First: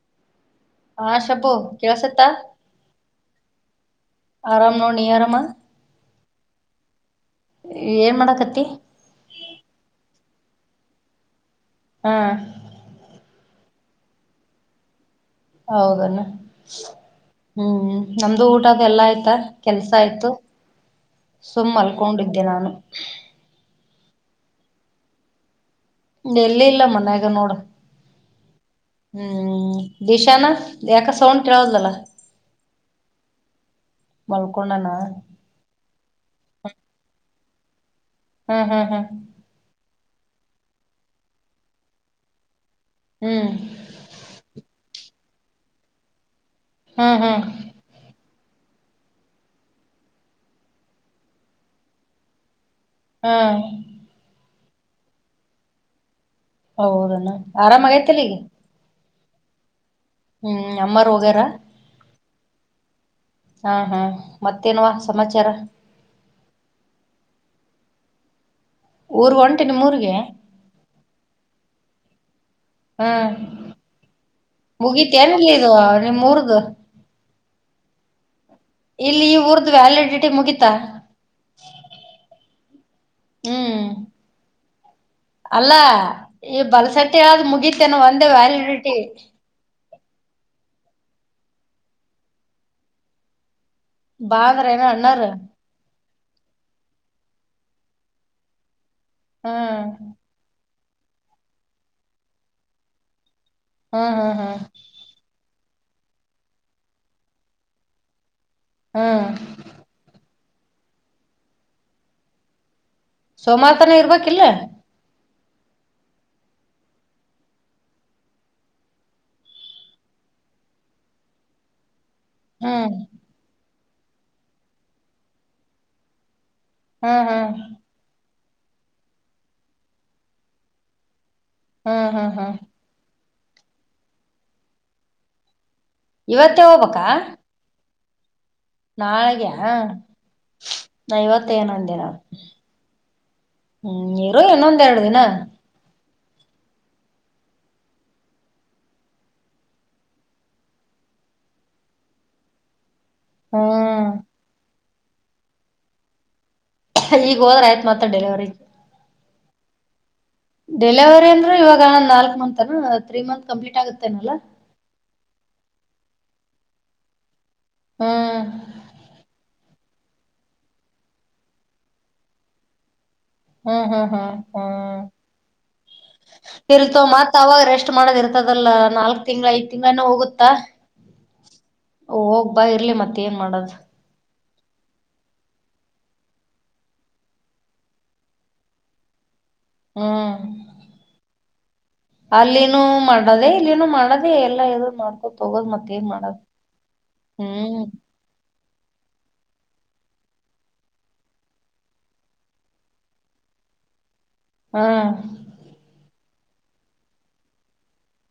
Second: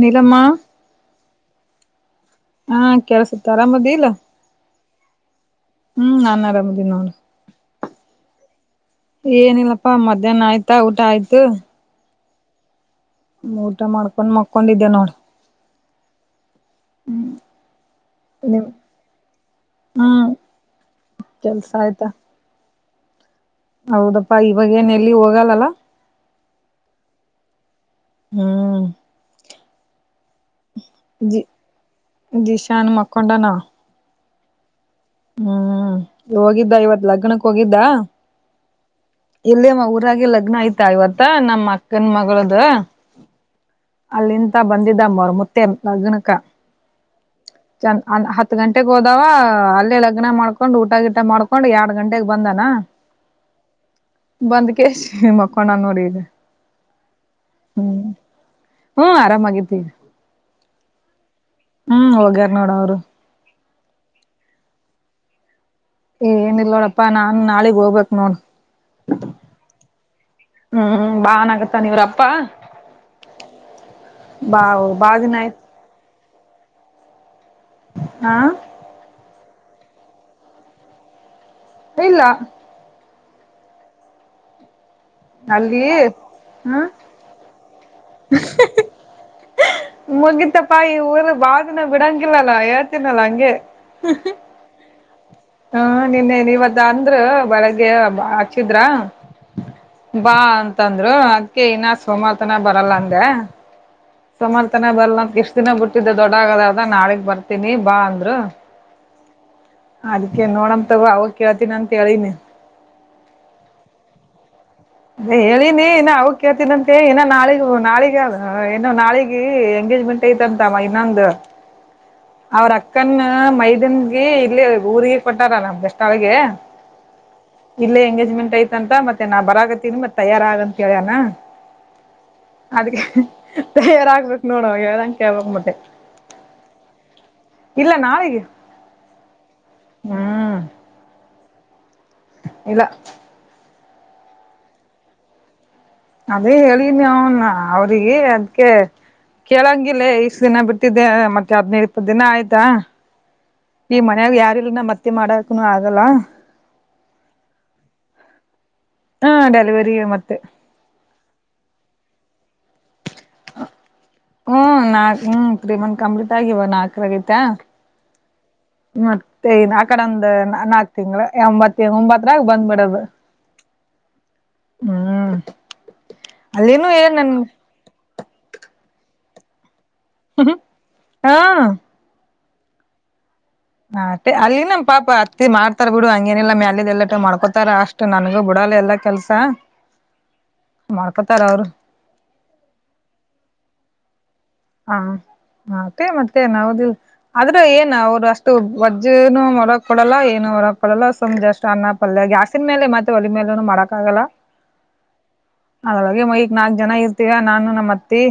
ನೀಲಮ್ಮ ಹಾ ಶಬು ಕೆಳಸತ ಹಾ ಕೆಲ್ಸತ್ತಿ ಆರಾಮದಿ ಇಲ್ಲ. [unintelligible] ಹೋ ನೋಡು ನೀ ಆರಾಮ. ಹ್ಮ್ ನಾನ್ ಆರಾಮದೀನಿ ನೋಡು ಏನ್ ಮಾಡಾಕತ್ತಿ ಏನಿಲ್ಲಪ್ಪಾ ಮತ್ತ ದೇನ ಆಯ್ತಾ ಊಟ ಆಯ್ತು ಹಾಂ ಊಟ ಮಾಡ್ಕೊಂಡ್ ಮಕೊಂಡ ಇದಿದ್ದೇ ನೋಡ್ ಹೌದೆನ್ ಹ್ಮ್ ನಮ್ದು ನಿಮ್ ಊಟದ ಎಲ್ಲ ಆಯ್ತಾ ಕೆಲ್ಸ ಹ್ಮ್ ಆಯ್ತು ಕೆಲ್ಸ ಸುಮ್ಮ್ ಆಯ್ತಾ ಅಲ್ಕೊಂಡಿದ್ದೆ ನಾನು ಹೌದಪ್ಪಾ ಇವಾಗ ಏನ್ ಎಲ್ಲಿ ಹೋಗಲ್ಲಲ್ಲ ಎಲ್ಲಿ ಇಲ್ಲ ಮನ್ಯಾಗ ನೋಡು ಹ್ಮ್ ಹ್ಮ್. ದಿಶಾನ ಎಕ ಜಿ ಸೌಂಡ ತಿಳವಲಲ್ಲ. ಜಿಶಾನ್ ಮಕ್ಕೊಂಡನ ಮಲ್ಕೊಂಡನ. ಹ್ಮ್ ಹೋಗಿದ್ದ ಇವತ್ ಲಗ್ನಕ್ ಹೋಗಿದ್ದ. ಹ್ಮ ಹ್ಮ ಹ್ಮ ಇಲ್ಲೇಮ ಊರಾಗ ಲಗ್ನ ಆಯ್ತಾ ಇವತ್ತ ನಮ್ಮ್ ಅಕ್ಕನ್ ಮಗುಳ್ದು. ಹ್ಮ್ ಅಲ್ಲಿಂದ ಬಂದಿದ್ದ ಮರಮುತ್ತೆ ಲಗ್ನಕ. ಹ್ಮ್ ಹ್ಮ್ [unintelligible] ಚ ಹ [unintelligible] ತ್ತು ಗಂಟೆಗೆ ಹೋದಾವ ಅಲ್ಲೇ ಲಗ್ನ ಮಾಡ್ಕೊಂಡು ಊಟ ಗೀಟ ಮಾಡ್ಕೊಂಡು ಎರಡು ಗಂಟೆಗೆ ಬಂದನ. ಹ್ಮ್ ಬಂದ್ಕೆಸಿ ಮಕ್ಕೊಂಡನ್ ನೋಡೀಗ. ಹೌದಲ್ಲ ಆರಾಮಗೈತಿಲ್ಲಿ ಈಗ. ಹ್ಮ್ ಆರಾಮಾಗಿತಿ. ಹ್ಮ್ ಅಮ್ಮಾರ ಹೊಗೇರ. ನಡ ಅವ್ರು. ಹಾ ಹ್ಮ ಮತ್ತೇನ್ವ ಸಮಾಚಾರ. ಏ ಏನ ಇಲ್ಲ ನೋಡಪ್ಪಾ ನಾನ್ ನಾಳಿಗ್ ಹೋಗ್ಬೇಕ್ ನೋಡ್. ಊರ್ಗ್ ಹೊಂಟಿ ನಿಮ್ಮೂರ್ಗೆ ಹ್ಮ್ ಬಾ ಅನ್ನಾಕತ್ತನ ನೀವ್ರಪ್ಪ್ ಹ್ಮ ಬಾ ಬಾ ಮುಗಿತ ದಿನ ಎನ್ ಆಯ್ತ್ ಇದು ನಿಮ್ ಊರ್ದು. ಹಾ ಇಲ್ಲಿ ಈ ಊರ್ದ್ ವ್ಯಾಲಿಡಿಟಿ ಮುಗೀತ. ಇಲ್ಲ ಹ್ಮ್ ಅಲ್ಲ ಅಲ್ಲಿ ಈ ಹ ಬಲ್ಸಟ್ಟಿ ಹೇಳಾದ ಮುಗಿತೇನೆ ಒಂದೇ ವ್ಯಾಲಿಡಿಟಿ. ಮುಗಿತಪ್ಪಾ ಇ ಊರ ಬಾಳದಿನ ಬಿಡಾಂಗಿಲ್ಲಾ ಏತಿನಲ್ಲ ಅಂಗೆ. ಬಾ ಅಂದ್ರ ಏನ್ ಅಣ್ಣಾರ್. ಹ್ಮ ನಿನ್ನೆ ನೀವತ್ತ ಅಂದ್ರು ಬೆಳಗ್ಗೆ ಬಾ ಹಚ್ಚಿದ್ರ. ಹ್ಮ್ [unintelligible] ತ್ತಂದ್ರು ಅದ್ಕೆ ಇನ್ನ ಸೋಮತನ ಬರಲ್ಲ ಅಂದೆ. ಹ್ಮ್ ಹ್ಮ್ ಹ್ಮ್ ಸೊಮಾರ್ತನ ಬರ್ ನಂತ ಇಷ್ಟ್ [unintelligible] ದಿನ ಬಿಟ್ಟಿದ್ದೆ ದೊಡ್ಡ ಆಗದ ನಾಳಗ್ ಬರ್ತೀನಿ ಬಾ ಅಂದ್ರು ಹ್ಮ್ ಅ [unintelligible] ಕೆ ನೋಡಮ ತಗೋ ಅವಗ ಕೇಳ್ತಿನಿ ಅಂತ ಹೇಳಿನಿ. ಸೋಮಾರತನ ಇರ್ಬೇಕಿಲ್ಲ. ಹೇಳಿನಿ ಇನ್ನ ಅವ ಕೇಳ್ತೀನಂತೆ ಇನ್ನ ನಾಳಿಗ ನಾಳಗ ಏನೋ ನಾಳಗಿ ಎಂಗೇಜ್ಮೆಂಟ್ [unintelligible] ತಂತಾವ ಇನ್ನೊಂದು ಅವ್ರ ಹ್ಮ್ ಅಕ್ಕನ್ನ ಮೈದುನ್ಗೆ ಇಲ್ಲಿ ಊರಿಗೆ ಕೊಟ್ಟಾರ ನಮ್ ಬೆಸ್ತಾಳ್ಗೆ. ಹ್ಮ್ ಹ್ಮ್ ಐತ್ಂತ ಮತ್ತೆ ನಾ ಬರಾಗತ್ತೀನಿ ಮತ್ ತಯಾರ ಆಗ ಅಂತ ಕೇಳಣ. ಹ ಹ ಹ ತಯಾರ ಆಗ್ಬೇಕ್ ನೋಡು ಹೇಳದಂಗ್ ಕೇಳ್ಬಕ್ ಮತ್ತೆ. ಇವತ್ತೇ ಹೋಬೇಕಾ ಇಲ್ಲ ನಾಳಿಗಿ ನಾಳೆಗ್ಯಯ ನಾ ಇವತ್ತ ಏನೊ ಅಂದೆ ನಾ. ಇಲ್ಲ ಹ್ಮ್ ಇರು ಇನ್ನೊಂದ್ ಎರಡ್ ದಿನ. ಅದೇ ಹೇಳೀನ್ ಅವನ್ ಅವ್ರಿಗೆ ಅದ್ಕೆ. ಕೇಳಂಗಿಲ್ಲ ಇಷ್ಟ ದಿನ ಬಿಟ್ಟಿದ್ದೆ ಮತ್ತೆ ಹದ್ನೈದ್ ಇಪ್ಪತ್ತ್ ದಿನ ಆಯ್ತಾ. ಈ ಹ್ಮ್ ಮನ್ಯಾಗ ಯಾರೀಲ್ಲ ನಮ್ ಅತ್ತಿ ಮಾಡಕನು ಆಗಲ್ಲ. ಈಗ ಹೋದ್ರ ಆಯ್ತ್ ಮತ್ತ ಡೆಲಿವರಿ ಹಾ ಡೆಲಿವರಿಗೆ ಮತ್ತೆ. ಡೆಲಿವರಿ ಅಂದ್ರ ಇವಾಗ್ ನಾಲ್ಕ ಮಂತನ ತ್ರೀ ಮಂತ್ ಕಂಪ್ಲೀಟ್ ಆಗುತ್ತೇನಲ್ಲ. ತ್ರಿ ಮಂತ ಕಂಪ್ಲೀಟಾಗಿ ಇವಾಗ ನಾಕರಾಗೀತಾ. ಹ್ಮ ಮತ್ತೆನ್ ಆಕಡಂದ ನಾಕ್ ತಿಂಗಳ ಎಂಬತ್ತ ಒಂಬತ್ತರಾಗ ಬಂದ್ಬಿಡದು. ಹ್ಮ್ ಹ್ಮ್ ಹ್ಮ್ ಹ್ಮ್ ಅಲ್ಲಿನೂ ಇರ್ಲ್ ತೋ ಏನ್ ನನ್ ಮತ್ ಅವಾಗ ರೆಷ್ಟ ಮಾಡದ ಇರ್ತದಲ್ಲ. ನಾಲ್ಕಕ್ ತಿಂಗಳ ಐದ್ ತಿಂಗಳನ ಹೋಗುತ್ತಾ ಹಾ ಹೋಗ್ಬಾ ಇರ್ಲಿ ಮತ್ತೇನ್. ಮಾಡದು ಅಲ್ಲಿ ನಮ್ಮ ಪಾಪ ಅತ್ತಿ ಮಾಡ್ತಾರ ಬಿಡು ಹಂಗೇನಿಲ್ಲ ಮ್ಯಾಲಿಂದು ಎಲ್ಲಟ ಮಾಡ್ಕೋತಾರ ಅಷ್ಟು ನನಗೂ ಬಿಡೋಲ್ಲ ಎಲ್ಲ ಕೆಲಸ. ಹ್ಮ್ ಅಲ್ಲಿನೂ ಮಾಡದೇ ಇಲ್ಲಿನೂ ಮಾಡದ. ಹ ಆಟೆ ಮಾಡದು ಮತ್ತೆನ್ ಹೌದಿಲ ಆದ್ರ ಹ್ಮ್ ಏನು ಅವ್ರ ಅಷ್ಟ. ವಜ್ಜಿನು ಹೋರಕ್ ಕೊಡಲ್ಲ ಏನು ಹೊರಕ್ ಕೊಡಲ್ಲ ಸುಮ್ ಜಸ್ಟ್ ಅನ್ನ ಪಲ್ಯ ಗ್ಯಾಸಿನ್ ಮೇಲೆ ಮತ್ತ ಒಲಿ ಮೇಲ ನು ಮಾಡಕ್ಕ ಆಗಲ್ಲ. ಹ್ಮ್ಮ್ ನಾಕ ಜನ ಇರ್ತಿವ್ಯಾ ನಾನು ನಮ್ಮತ್ತಿ.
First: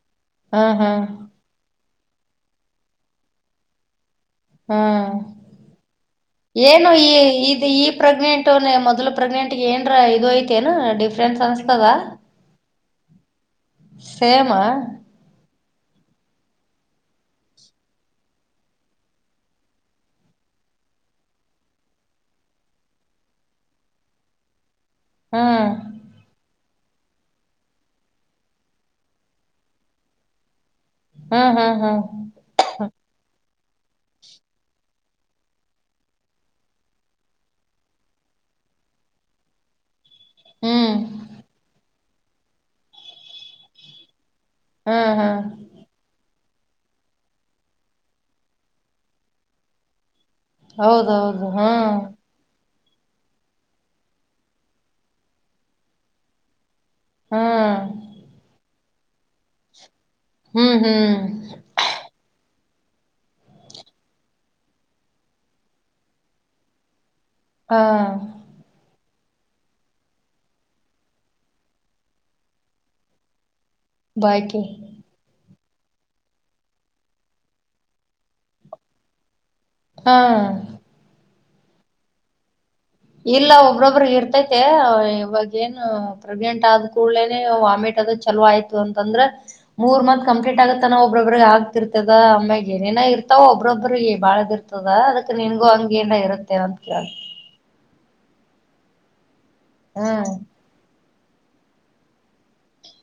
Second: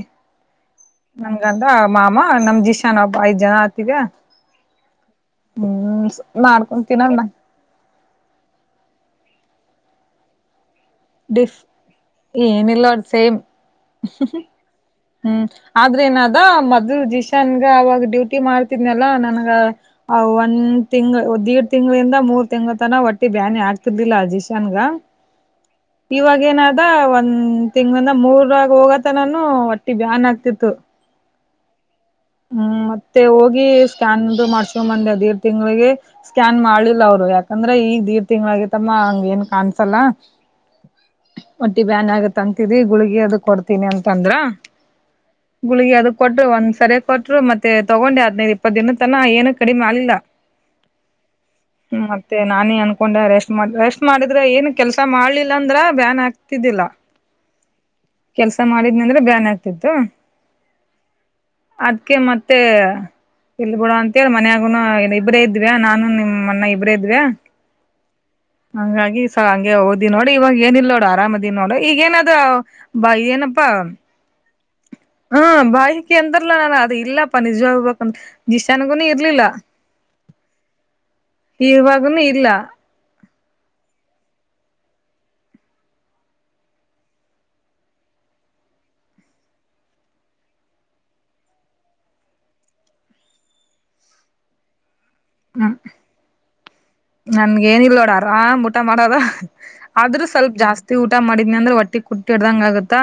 ಹ ಹ ನನ್ಗಂಡ ಮಾಮ ನಮ ದಿಶಾನ್ ಒಬ್ ಐದ್ ಜನ ಆತಿವ್ಯಾ. ಹ್ಮ ಮಾಡ್ಕೊಂಡ್ ಏನು ಈ ತಿನ್ನೋಣ ಇದ ಈ ಪ್ರೆಗ್ನೆಂಟುಲೆ ಮೊದ್ಲ. ಪ್ರೆಗ್ನೆಂಟಗೆ ಏನ್ರ ಇದು ಐತೆನ. ಡಿಶ ಏನಿಲ್ಲ ಒಟ್ ಸೇಮ್. ಸೇಮ ಹ್ಮ್ ಆದ್ರೆ ಏನದ ಮದ್ ಜಿಶಾನ್ಗ ಅವಾಗ ಡ್ಯೂಟಿ ಮಾಡ್ತಿದ್ನಲ್ಲ ನನ್ಗ. ಒಂದ್ ತಿಂಗ್ಳ ದಿಢ ತಿಂಗಳಿಂದ ಮೂರ್ ತಿಂಗಳತನ ಹೊಟ್ಟಿ ಬ್ಯಾನಿ ಆಗ್ತಿರ್ಲಿಲ್ಲ ಜಿಶಾನ್ಗ. ಹ್ಮ್ ಇವಾಗೇನಾದ ಒಂದ್ ತಿಂಗಳಿಂದ ಮೂರಾಗ ಹೋಗತನನು ಹೊಟ್ಟ- ಟ್ಟಿ ಬ್ಯಾನ್ ಆಗ್ತಿತ್ತು. ಹಾ ಹಾ ಹಾ ಹ್ಮ್ ಮತ್ತೆ ಹೋಗಿ. ಹೋಗಿ ಸ್ಕ್ಯಾನದು ಮಾಡ್ಸ್ಕೊ ಬಂದೆವು ದೀಡ್ ತಿಂಗಳಿಗೆ ಸ್ಕ್ಯಾನ್ ಮಾಡ್ಲಿಲ್ಲ ಅವ್ರು ಯಾಕಂದ್ರೆ ಈಗ ದೀಡ್ ತಿಂಗಳ. ಆಗೆತಮ್ಮ ಹಂಗ ಏನ್ ಕಾಣಸಲ್ಲ. ಹ್ಮ್ ಹೊಟ್ಟಿ ಬ್ಯಾನ ಆಗತ ಅಂತರಿ ಗುಳಗಿ ಅದ ಕೊಡ್ತೀನಿ ಅಂತಂದ್ರ. ಹಾ ಹಾ ಗುಳಗಿ ಅದ ಕೊಟ್ಟ್ ಒಂದ್ಸರಿ ಕೊಟ್ಟರು ಮತ್ತೆ ತಗೊಂಡೆ ಹದನೈದ ಇಪ್ಪತ್ ದಿನ ತನ ಏನು ಕಡಿಮ ಆಲಿಲ್ಲ. ಹೌದೌದು ಹಾ ಮಕೊಂಡ ರೆಸ್ಟ್ ಮಾಡ್ದ ರೆಸ್ಟ್ ಮಾಡಿದ್ರ ಏನ್ ಕೆಲಸ ಮಾಡ್ಲಿಲ್ಲ ಅಂದ್ರ ಬ್ಯಾನ್ ಆಗ್ತಿದ್ದಿಲ್ಲಾ. ಹಾ ಕೆಲ್ಸ ಮಾಡಿದ್ನಂದ್ರ ಬ್ಯಾನ್ ಆಗ್ತಿತ್ತು. ಹ್ಮ್ ಹ್ಮ್ ಅದ್ಕೆ ಮತ್ತೆ. ಇರ್ಲ ಬಿಡ ಅಂತೇಳಿ ಮನ್ಯಾಗುನು ಏನ್ ಇಬ್ರೆ ಇದವ್ಯಾ ನಾನು ನಿಮ್ ಅಣ್ಣ ಇಬ್ರೇ ಇದ್ವ್ಯ. ಹಾ ಹಂಗೆ ಓದಿ ನೋಡಿ ಇವಾಗ ಏನ ಇಿಲ್ಲ ನೋಡು ಆರಾಮದಿನ್ ನೋಡ ಈಗ ಏನಾದ್ ಬ ಏನ ಹಬ್ಬ ಬಾಕಿ ಹ್ಮ್ಮ್ ಭಾಯ ಕೆ ಅಂದ್ರ ಇಲ್ಲಾ ನಾನನ್ ಅದು ಇಲ್ಲಪ್ಪಾ ನಿಜ್ವಾಗಬೇಕ ಜಶ್ಯನ್ಗು ಇರ್ಲಿಲ್ಲ ಹಾ ಇವಾಗನು ಇಲ್ಲ. ಇಲ್ಲ ಒಬ್ರೊಬ್ರಿಗ ಇರ್ತೈತೆ ಇವಾಗ ಏನು ಪ್ರೆಗ್ನೆಂಟ್ ಆದ ಕೂಡ್ಲೇನೆ ವಾಮಿಟ್ ಅದ. ಚಲೋ ಆಯ್ತು ಅಂತಂದ್ರ ಮೂರ್ ಮಂತ ಕಂಪ್ಲೀಟ್ ಆಗತ್ತನ ಒಬ್ಬೊಬ್ರಿಗೆ ಆಗ್ತಿರ್ತದ ಆಮ್ಯಾಗ ಏನೇನ. ಇರ್ತಾವ ಒಬ್ಬ್ರೊಬ್ರಿಗ ಈ ಬಾಳದ ಇರ್ತದ ಅದಕ್ ನಿನ್ಗೂ ಹ್ಮ್ ಹಂಗೆನ ಇರುತ್ತೆನಂತ್. ನನ್ಗ ಏನ ಇಲ್ ನೋಡ ಆರಾಮ್ ಊಟ ಮಾಡದ ಆದ್ರೂ ಹ್ಮ್ ಸ್ವಲ್ಪ ಜಾಸ್ತಿ ಊ ಊಟ ಮಾಡಿದ್ನ ಅಂದ್ರ ಹೊಟ್ಟಿ ಕುಟ್ಟ ಹಿಡ್ದಂಗ ಆಗತ್ತಾ.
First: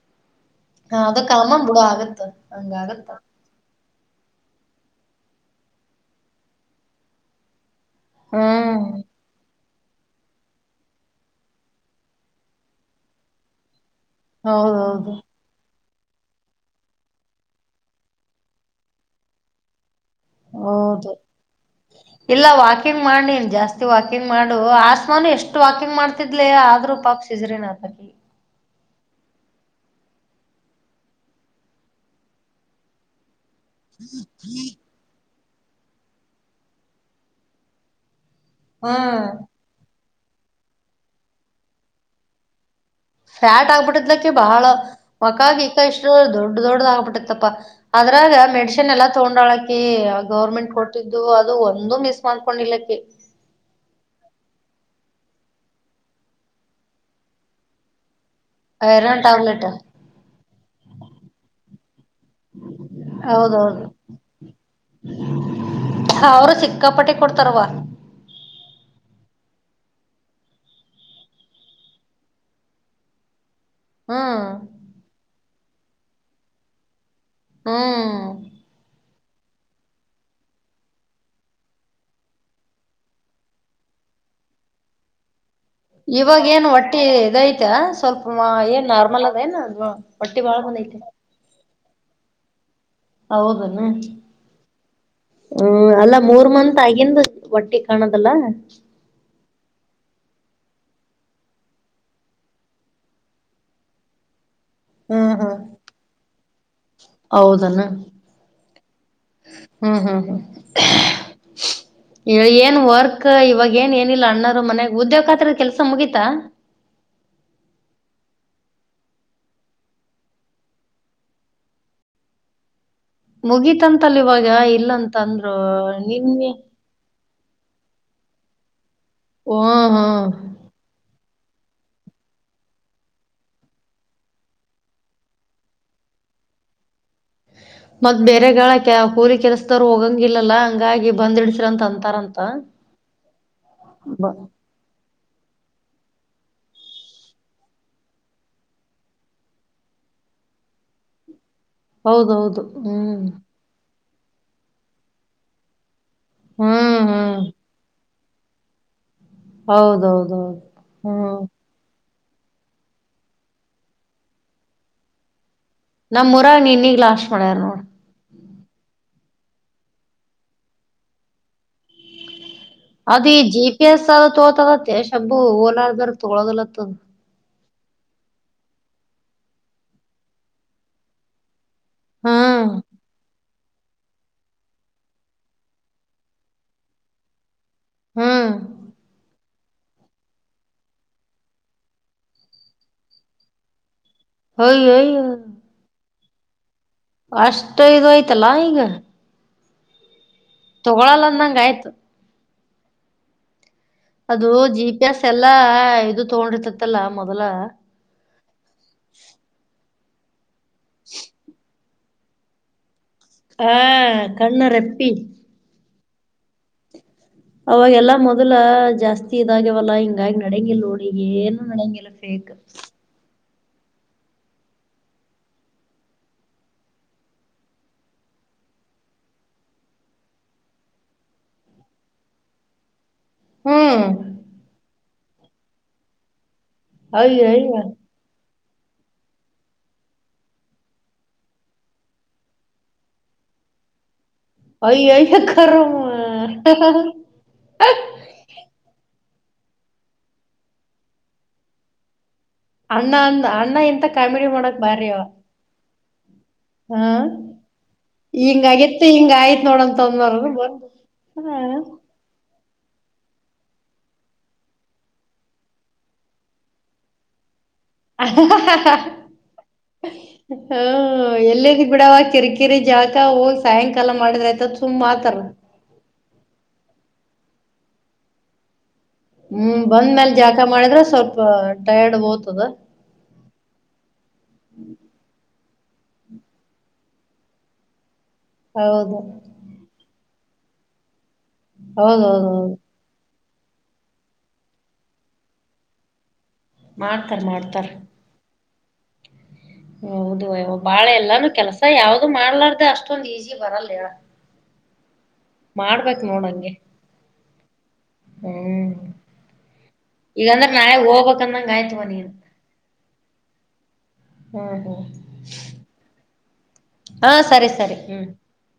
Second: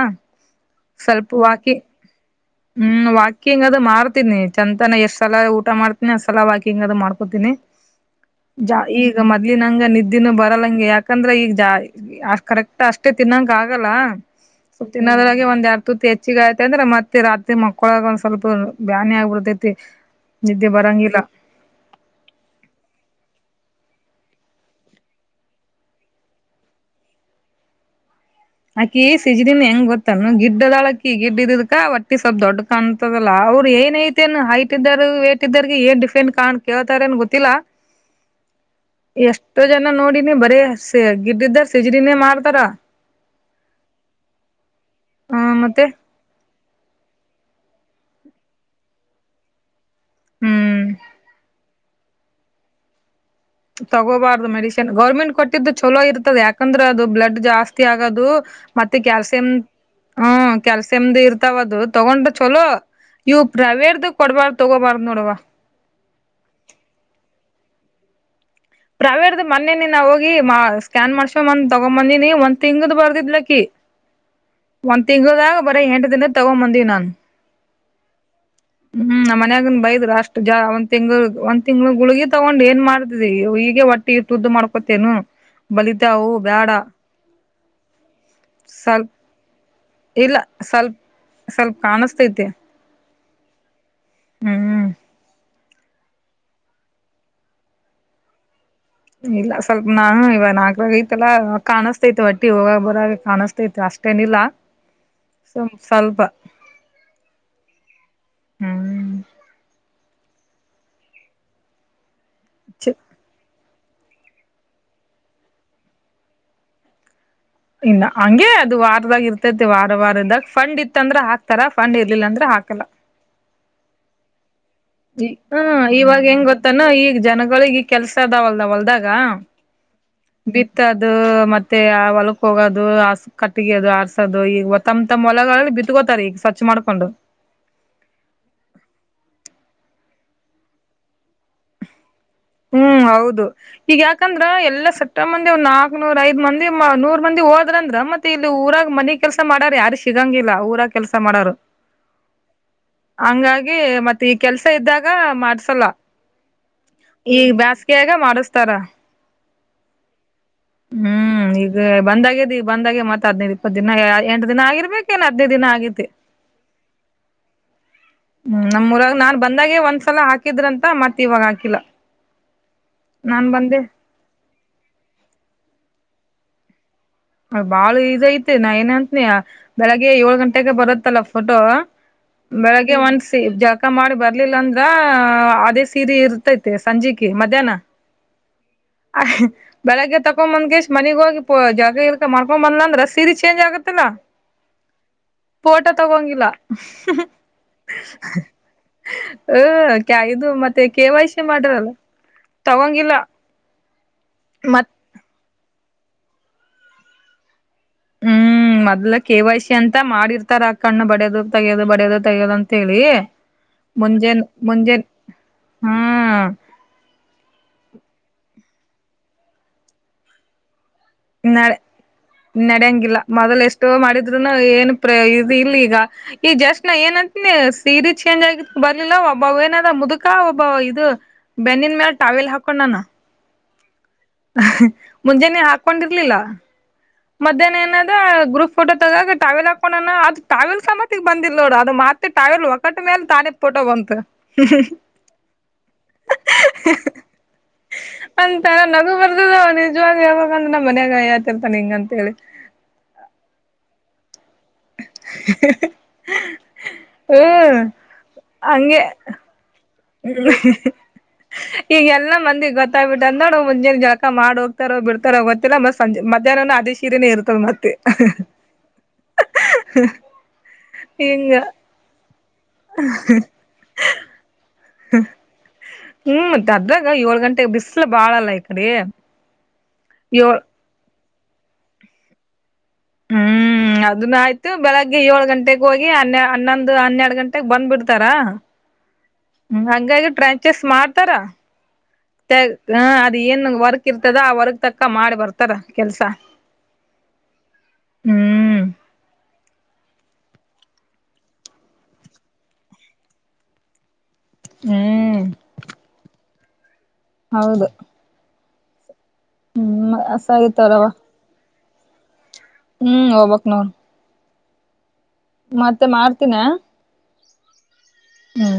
ಹ ಅದ ಸ್ವಲ್ಪ ಕಾಮನ್ ವಾಕಿ ಬಿಡು ಆಗತ್. ಹ್ಮ್ ವಾಕಿಂಗದು ಮಾಡ್ತೀನಿ ಚಂತನ ಎಷ್ಟ್ ಸಲ ಊಟ ಮಾಡ್ತೀನಿ ಅಷ್ಟ್ ಸಲ ವಾಕಿಂಗ್ ಅದು ಮಾಡ್ಕೊತೀನಿ ಜಾ ಹ್ಮ್ ಈಗ ಮದೆ ಇಲ್ಲಿ ನಂಗ ನಿದ್ದೆಿನೂ ಬರಲ್ಲಂಗೆ ಯಾಕಂದ್ರೆ ಈಗಾ ಕರೆಕ್ಟ್ ಅಷ್ಟೇ ತಿನ್ನಂಗ ಆಗಲ್ಲ ಸ್ಲಿಪ್ ಹೌದೌದು ತಿನ್ನೋದ್ರಾಗೆ ಒಂದ್ ಎರಡು ತುರ್ತಿ ಹೆಚ್ಚಿಗ ಆಯ್ತೆ ಅಂದ್ರೆ ಮತ್ತೆ ಮಾತೆ ರಾತ್ರಿ ಮಕ್ಕಳಗ ಒಂದ್ ಸ್ವಲ್ಪ ಬ್ಯಾನಿ ಆಗ್ಬಿಡ್ತೈತಿ ನಿದ್ದೆ ಹೌದು ಬರಂಗಿಲ್ಲ ಇಲ್ಲ ವಾಕಿಂಗ್ ಮಾಡನನ್ ಜಾಸ್ತಿ ಜಾಸ್ತಿ ವಾಕಿಂಗ್ ಮಾಡು ಆಸ್ಮಾನು ಎಷ್ಟು ವಾಕಿಂಗ್ ಮಾಡ್ತಿದ್ಲಿ ಆದ್ೂ ಪಾಪ ಶಜ್ರಿಿನಕಕಿ ಅಕಿ ಸಿಜನ್ ಹೆಂಗ್ ಗೊತ್ತಲ್ ಗಿಡ್ಡದಾಳಕಿ ಗಿಡ್ ಇದ್ಕ ಒಟ್ಟಿ ಸ್ವಲ್ಪ ದೊಡ್ಡ ಕಾಣತದಲ್ಲಾ ಅವ್ರು ಅವ ಏನ್ ಐತೆ ನ್ ಹೈಟ್ ಇದ್ದಾರ ವೇಟ್ ಇದಾರ ಏನ್ ಡಿಫೆಂಡ್ ಕಾಣ ಕೇಳ್ತಾರ ಅನ್ ಗೊತ್ತಿಲ್ಲಾ ಹ್ಮ್ ಎಷ್ಟೋ ಜನ ನೋಡಿನಿ ಬರೀ ಸ ಗಿಡಿದ್ದಾರ ಸಿಜ್ರಿನೇ ಮಾಡ್ತಾರ ಫ್ಯಾಟ್ ಆಗ್ಬಿಟ್ಟಿದ್ಕ್ಕೆ ಬಹಳ ಆ ಒಕ್ಕಾಗಿ ಈಕ ಮತ್ತೆ ಇಷ್ಟ ದೊಡ್ ದೊಡ್ಡ ಆಬ ಟ್ಟತ್ತಪ್ಪಾ ಅದ್ರಾಗ ಮೆಡಶಿನ್ ಎಲ್ಲಾ ತಗೊಂಡಳಕಿ ಗೌರ್ಮೆಂಟ್ ಹ್ಮ್ ಕೊಟ್ಟಿದ್ದು ಅದು ಒಂದು ಮಿಸ್ ಮಾಡ್ಕೊಂಡ ಇಲ್ಲ ಅಕ್ಕಿ ತಗೋಬಾರ್ದು ಮೆಡಿಸಿನ್ ಗೌರ್ಮೆಂಟ್ ಕೊಟ್ಟಿದ್ದು ಚಲೋ ಇರ್ತದ ಯಾಕಂದ್ರ ಅದು ಬ್ಲಡ್ ಜಾಸ್ತಿ ಆಗೋದು ಮತ್ತೆ ಐರನ್ ಕ್ಯಾಲ್ಸಿಯಂ ಟ್ಯಾಬ್ಲೆಟ್ ಹ್ಮ್ ಕ್ಯಾಲ್ಸಿಯಮ್ದ ಇರ್ತಾವದು ತಗೊಂಡ್ರ ಚಲೋ ಇವವು ಹೌದೌದು ಪ್ರವೇರ್ದ ಕೊಡ್ಬಾರ್ದ ತಗೋಬಾರ್ದ ನೋಡುವ ಅವರು ಸಿಕ್ಕಾಪಟ್ಟೆ ಕೊಡ್ತಾರವಾ ಪ್ರಾವೇಟ್ದದ ಮನ್ನೇನಿ ನಾ ಹೋಗಿ ಮಾ ಸ್ಕ್ಯಾನ್ ಮಾಡ್ಸ್ ಮಂದ ತಗೊ್ ಬಂದೀನಿ ಒಂದ್ ತಿಂಗ್ದ್ ಬರ್ದಿದ್ಲಕ್ಕಿ ಹ್ಮ್ ಒಂದು ತಿಂಗಳದಾಗ ಬರೇ ಎಂಟು ದಿನ ತಗೊಂಡು ಬಂದನೆ ನಾನು ಹ್ಮ್ ಹ್ಮ್ಮ್ಮ ಮನ್ಯಾಗನ್ ಬೈದ್ ಅಷ್ಟು ಜಾ ಒಂದ ತಿಂಗಳ ಒಂದ್ ತಿಂಗ್ಳ ಗುಳಗಿ ತಗೊಂಡ್ ಏನ್ ಮಾಡ್ತ್ ಈೀಗ ಟ್ಟ ತುದ್ದು ಮಾಡ್ಕೊತೇನು ಇವಾಗ ಏನ್ ಒಟ್ಟಿ ಇದಐತ ಸ್ವಲ್ಪ ಏನ್ ಸ್ವಲ್ಪ್ ನಾರ್ಮಲ್ ಅದ ಏನ ಅದು ಇಲ್ಲ ಒಟ್ಟು ಬಳ ಸ್ವಲ್ಪ್ ಬ್ಯಾಟರ್ ಸ್ವಲ್ಪ ಕಾಣಿಸಸ್ತೈತೆ ಹೌದ ಏನು ಹ್ಮ ಅಲ್ಲಾ ಮೂರ್ ಮತ್ ಆಗಿಂದ ಒಟ್ಟಿ ಕಾಣದಲ್ಲ ಇಲ್ಲ ಸ್ವಲ್ಪ ನಾನು ಇವ ನಾಕ ಐತಲ್ಲ ಕಾಣಿಸಸ್ತಾ ಇತ್ತು ಒಟ್ಟಿ ಹೋಗಾಗ ಬರಾಗ ಕಾಣಿಸಸ್ತಾ ಅಷ್ಟೇನಿಲ್ಲ ಹ್ಮ್ ಹ್ಮ್ ಸ್ವಲ್ಪ ಸ್ವಲ್ಪ ಹೋದೆನು ಹ್ಮ್ ಹ್ಮ್ ಹ್ಮ್ ಇವಾಗ ಏನ್ ಚ ವರ್ಕ್ ಇವಾಗ ಏನ್ ಏನಿಲ್ಲ ಅಣ್ಣರು ಮನ ಉದ್ಯೋಗ ಹಾತ್ರದ ಕೆಲ್ಸ ಮುಗೀಿತ ಇಲ್ಲ ಹಂಗೆ ಅದು ವಾರದಾಗ ಇರ್ತೈತಿ ವಾರ ವಾರದಾಗ ಫಂಡ್ ಇತ್ತಂದ್ರೆ ಹಾಕ್ತಾರ ಫಂಡ್ ಇರ್ಲಿಲ್ಲ ಅಂದ್ರೆ ಹಾಕಲ್ಲ ಮುಗೀಿತಂತಲ್ಲ ಇವಾಗ ಇಲ್ಲಿ ಹ ಇವಾಗ ಹೆಂಗ್ ಗೊತ್ತಾನ ಈಗ ಜನಗಳಿಗೆ ಈ ಕೆಲ್ಸ ಅದಾವಲ್ ಹೊಲದಾಗ ಗ ಹ್ಮ ಹಾ ಬಿತ್ತದು ಮತ್ತೆ ಆ ಹೊಲಕ್ ಹೋಗೋದು ಹ ಕಟ್ಟಗದು ಆರ್ಸೋದು ಈಗತ್ತಮ್ ತಮ್ ಹೊಲಗಳಲ್ಲಿ ಬಿತ್ಕೋತಾರೆ ಈಗ ಖಚ್ ಮಾಡಕೊಂಡು ಹ ಮತ್ ಬೇರೆಗಳ ಕೂಲಿ ಕೆಸದವರು ಹೋಗಂಗ ಇಲ್ಲಲ್ಲಾ ಹಂಗಾಗಿ ಬಂದ್ಡಸ್ರಂತ ಅಂತಾರಂತ ಹ್ಮ್ ಹೌದು ಈಗ ಬ ಯಾಕಂದ್ರ ಎಲ್ಲಾ ಸತ್ಯ ಇಷ್ಟ ಮಂದಿ್ ನಾಕಕ್ನೂರ ಐದ ಮಂದಿ ನೂರ್ ಮಂದಿ ಹೋದ್ರ ಅಂದ್ರ ಮತ್ತೆ ಇಲ್ಲಿ ಊರಾಗ ಮನಿ ಕೆಲಸ ಮಾಡಾರ ಯಾರ ಸಿಗ ಸಿಗಂಗಿಲ್ಲ ಊರ ಕೆಲಸ ಮಾಡೋರು ಹೌದೌದು ಹ್ಮ್ ಹಂಗಾಗಿ ಮತ್ತೆ ಈ ಕೆಲ್ಸ ಇದ್ದಾಗ ಮಾಡ್ಸಲ್ಲ ಹ್ಮ್ ಹ್ಮ್ ಈಗ ಬೇಸ್ಗೆಯಾಗ ಮಾಡಸ್ತಾರ ಹೌದೌದೌದು ಹ್ಮ್ ಈಗ ಬಂದಾಗ್ಯದ ಬಂದಾಗೆ ಮಾತಾ್ೇ್ ಇಪ್ಪತ್ತು ದಿನ ಎಂಟ ದಿನ ಆಗರ್ಬೇಕ ಏನ್ ಹದಿನೈದು ದಿನ ಆಗೇತಿ ನಮ್ ಊರಗ ಇನ್ನೀಗ್ ಲಾಷ್ಟ್ ಮಾಡ್ಯಾರ ನೋಡ್ ಹ್ಮ್ ನಮ್ಮೂರಾಗ ನಾನ್ ಬಂದಾಗೆ ಒಂದ್ಸಲ ಹಾಕಿದ್ರಂತ ಮತ್ತೆ ಇವಾಗ ಹಾಕಿಲ್ಲ ಅದ ಈ ನಾನ್ ಜಿ ಬಂದೆ ಪಿ ಎಸ್ ಅ ತೋತದತ್ತೇಶಬು ಓಲಾರ್ದಾರ ತೊಳೋದಲತ್ತದ ಬಾಳ ಈಸ ಐತಿ ನಾ ಏನ್ ಅಂತನಿ ಬೆಳಿಗ್ಗೆ ಏಳ ಗಂಟೆಗೆ ಬರತ್ತಲ್ಲ ಫೋಟೋ ಹ್ಮ್ ಬೆಳಗ್ಗೆ ಒನ್ಸ ಜ ಊಟ ಮಾಡಿ ಬರ್ಲಿಲ್ಲ ಅಂದ್ರ ಅದೇ ಸೀರೆ ಇರ್ತೈತೆ ಸಂಜೆಕ ಮಧ್ಯಾಹ್ನ ಹಾ ಅ ಬೆಳಗ್ಗೆ ತಕೊ ಬಂದ್ಕೇಶ್ ಮನಗ ಹೋಗಿ ಪ ಜಾಗ ಇರ್ಕ ಮ್ಕೊ್ ಬಂದ್ ಅಂದ್ರ ಸೀರೆ ಚೇಂಜ್ ಆಗತ್ತಲ್ಲಾ ಹಯ ಹಯ ಫೋಟೋ ತಗೊಂಗಿಲ್ಲ ಅಷ್ಟ ಇದು ಆಯ್ತಲ್ಲಾ ಈಗ ಹ ಕ ಇದು ಮತ್ತೆ ಕೆ ತಗೊಳಲ್ಲ ವೈಸಿ ಅಂದಂಗ ಆಯ್ತು ಮಾಡ್ರಲ್ಲ ತಗೊಂಗಿಲ್ಲ ಅದು ಜಿ ಮತ್ ಪಿ ಎಸ್ ಎಲ್ಲಾ ಇದು ತಗೊಂಡಿರ್ತತ್ತಲ್ಲಾ ಮೊದಲ ಹ್ಮ್ ಮೊದ್ಲ ಕೆವೈ ಸಿ ಅಂತ ಮಾಡಿರ್ತಾರ ಆ ಕಣ್ಣ ಬಡ್ಯೋ ತಗಿಯೋದು ಬಡ ಡದ ತಗೋದ ಅಂತ ಹೇಳಿ ಹಾ ಮುಂಜಾನ ಕಣ್ಣು ಮುಂಜಾನ ರೆಪ್ಪಿ ಹ್ಮ್ ಅವಾಗೆಲ್ಲಾ ಮೊದಲ ಜಾಸ್ತಿ ಇದಾಗ್ಯವಲ್ಲಾ ಹಿಂಗಾಗಿ ನಡಂಗ ಇಲ್ ನೋ ನಡೆ ಏನುಂಗಲ್ಲ ಫೇಕ್ ಮಾಡಿದ್ರುನ ಏನ್ ಪ್ರ ಇ ಇಲ್ಲಿ ಈಗ ಈಗ ಜಸ್ಟ್ ನಾ ಏನ್ಂತನಿ ಸೀರೆ ಚೇಂಜ್ ಆಗ ಬರ್ಲಿಲ್ಲ ಒಬ್ಬ ಏನದ ಮುದುಕ ಒಬ್ಬ ಇದು ಬೆನ್ನನ್ ಮೇಲ್ ಟಾವಿಲ್ ಹಾಕೊಂಡ್ನ ಹ್ಮ್ ಮುಂಜಾನೆ ಹಾಕೊಂಡಿರ್ಲಿಲ್ಲ ಮಧ್ಯಾಹ್ನ ಅಯ್ಯಯ್ಯ ಏನದ ಗ್ರೂಪ್ ಫೋಟೋ ತಗಾಗ ಟಾವೆಲ್ ಹಾಕೋಣ ಅದುಟಾವಲ್ ಸಮತಿಗೆ ಬಂದಿಲ್ಲ ನೋಡ ಅದು ಮತ್ತೆ ಟಾವೆಲ್ ಒಗಟ್ಟ ಮೇಲೆ ತಾನೇ ಫೋಟೋ ವಂತೆ ಅಯ್ಯಯ್ಯೋ ಕರ್ಮ ಅಂತರ ನಗು ಬರ್ದ ನಿಜವ ಹೇಳ್ಬೇಕಂದ್ರ ನ ಮನ್ಯಾಗ ಹೇಳ್ತಿರ್ತಾನೆ ಹಿಂಗ ಅಂತ ಹೇಳಿ ಅಣ್ಣ ಅಂದ ಅಣ್ಣ ಎಂತ ಕಾಮಿಡಿ ಮಾಡಕ್ ಬಾರವ ಹ್ಮ ಹಿಂಗ ಹಂಗೆ ಆಗಿತ್ತು ಹಿಂಗ ಆಯ್ತ್ ನೋಡಂತ ಹ್ಮ ಅಂದವ್ರ ಬಂದು ಹ್ಮ್ ಈಗ ಎಲ್ಲ ಮಂದಿ ಗೊತ್ತ ಬಿಟ್ಟ ಅ ನ ಮುಂಜೆ ಜಳಕ ಮಾಡಿ ಹ್ತಾರೋ ಬಿಡ್ತಾರೋ ಗತ್ತಿಲ್ಲತ್ತೆಜೆ ಮಧ್ಯಾಹ್ನ ಅದೇ ಸೀರೆನೇ ಇರ್ತದೆತ್ತೆ ಹ್ಮ [inaudible] ಹಿಂಗ ಎಲ್ಲೆದ ಬಿಡಾವ ಕರಿ ಕಿರೆ ಜಾಕ ಹೋಗಿ ಸಾಯಂಕಾಲ ಮಾಡಿದ್ರ ಆ್ತ ಹ್ಮ್ ಮತ್ತೆ ಅದ್ರಾಗ ಏಳ್ ಗಂಟೆಗೆ ಬಿಸ್ಲ ಬಾಳಲ್ಲ ಈ ಕಡೆ ಹ್ಮ್ ಬಂದ ಮೇಲ್ ಜಾಕ ಏಳ್ ಮಾಡಿದ್ರೆ ಸ್ವಲ್ಪ ಟೈರ್ಡ್ ಹೋತದ ಹ್ಮ್ ಅದನ್ನ ಆಯ್ತು ಬೆಳಗ್ಗೆ ಏಳ್ ಗಂಟೆಗೆ ಹೋಗಿ ಹನ್ನೊಂದು ಹನ್ನೆರಡು ಗಂಟೆಗೆ ಬಂದ್ಬಿಡ್ತು ಹೌದು ಹ್ಮ ಹಂಗಾಗಿ ಟ್ರ್ಯಾಂಚಸ್ ಮಾಡ್ತಾರಾ ಹೌದೌದ ಹೌದು ಏನ್ ವರ್ಕ್ ಇರ್ತದ ಆ ವರ್ಕ್ ತಕ್ಕ ಮಾಡಿ ಬರ್ತಾರ ಕೆಲ್ಸ ಮಾಡ್ತಾರ ಮಾಡ್ತಾರ ಹ್ಮ್ ಹೌದುಯ ಬಾಳ ಎಲ್ಲಾನು ಕೆಲ್ಸ ಯಾವ್ದು ಮಾಡ್ಲಾರ್ದ ಅಷ್ಟೊಂದ್ ಈಜಿ ಬರಲ್ಲ ಹೇಳ ಹ್ಮ್ ಮಾಡ್ಬೇಕು ನೋಡಂಗೆ ಹೌದು ಹ್ಮ್ ಈಗಂದ್ರೆ ಸರಿ ನಾಳೆ ತರವ ಹೋಗ್ಬೇಕಂದಂಗ ಗಾಯ್ತ್ವಾ ನೀನ್ ಹ್ಮ್ ಹಬಕ್ ನೋನ್ ಹ್ಮ್ ಹ್ಮ್ ಮತ್ತೆ ಮಾಡ್ತೀನ ಹಾ ಸರಿ ಸರಿ ಹ್ಮ್. ಹ್ಮ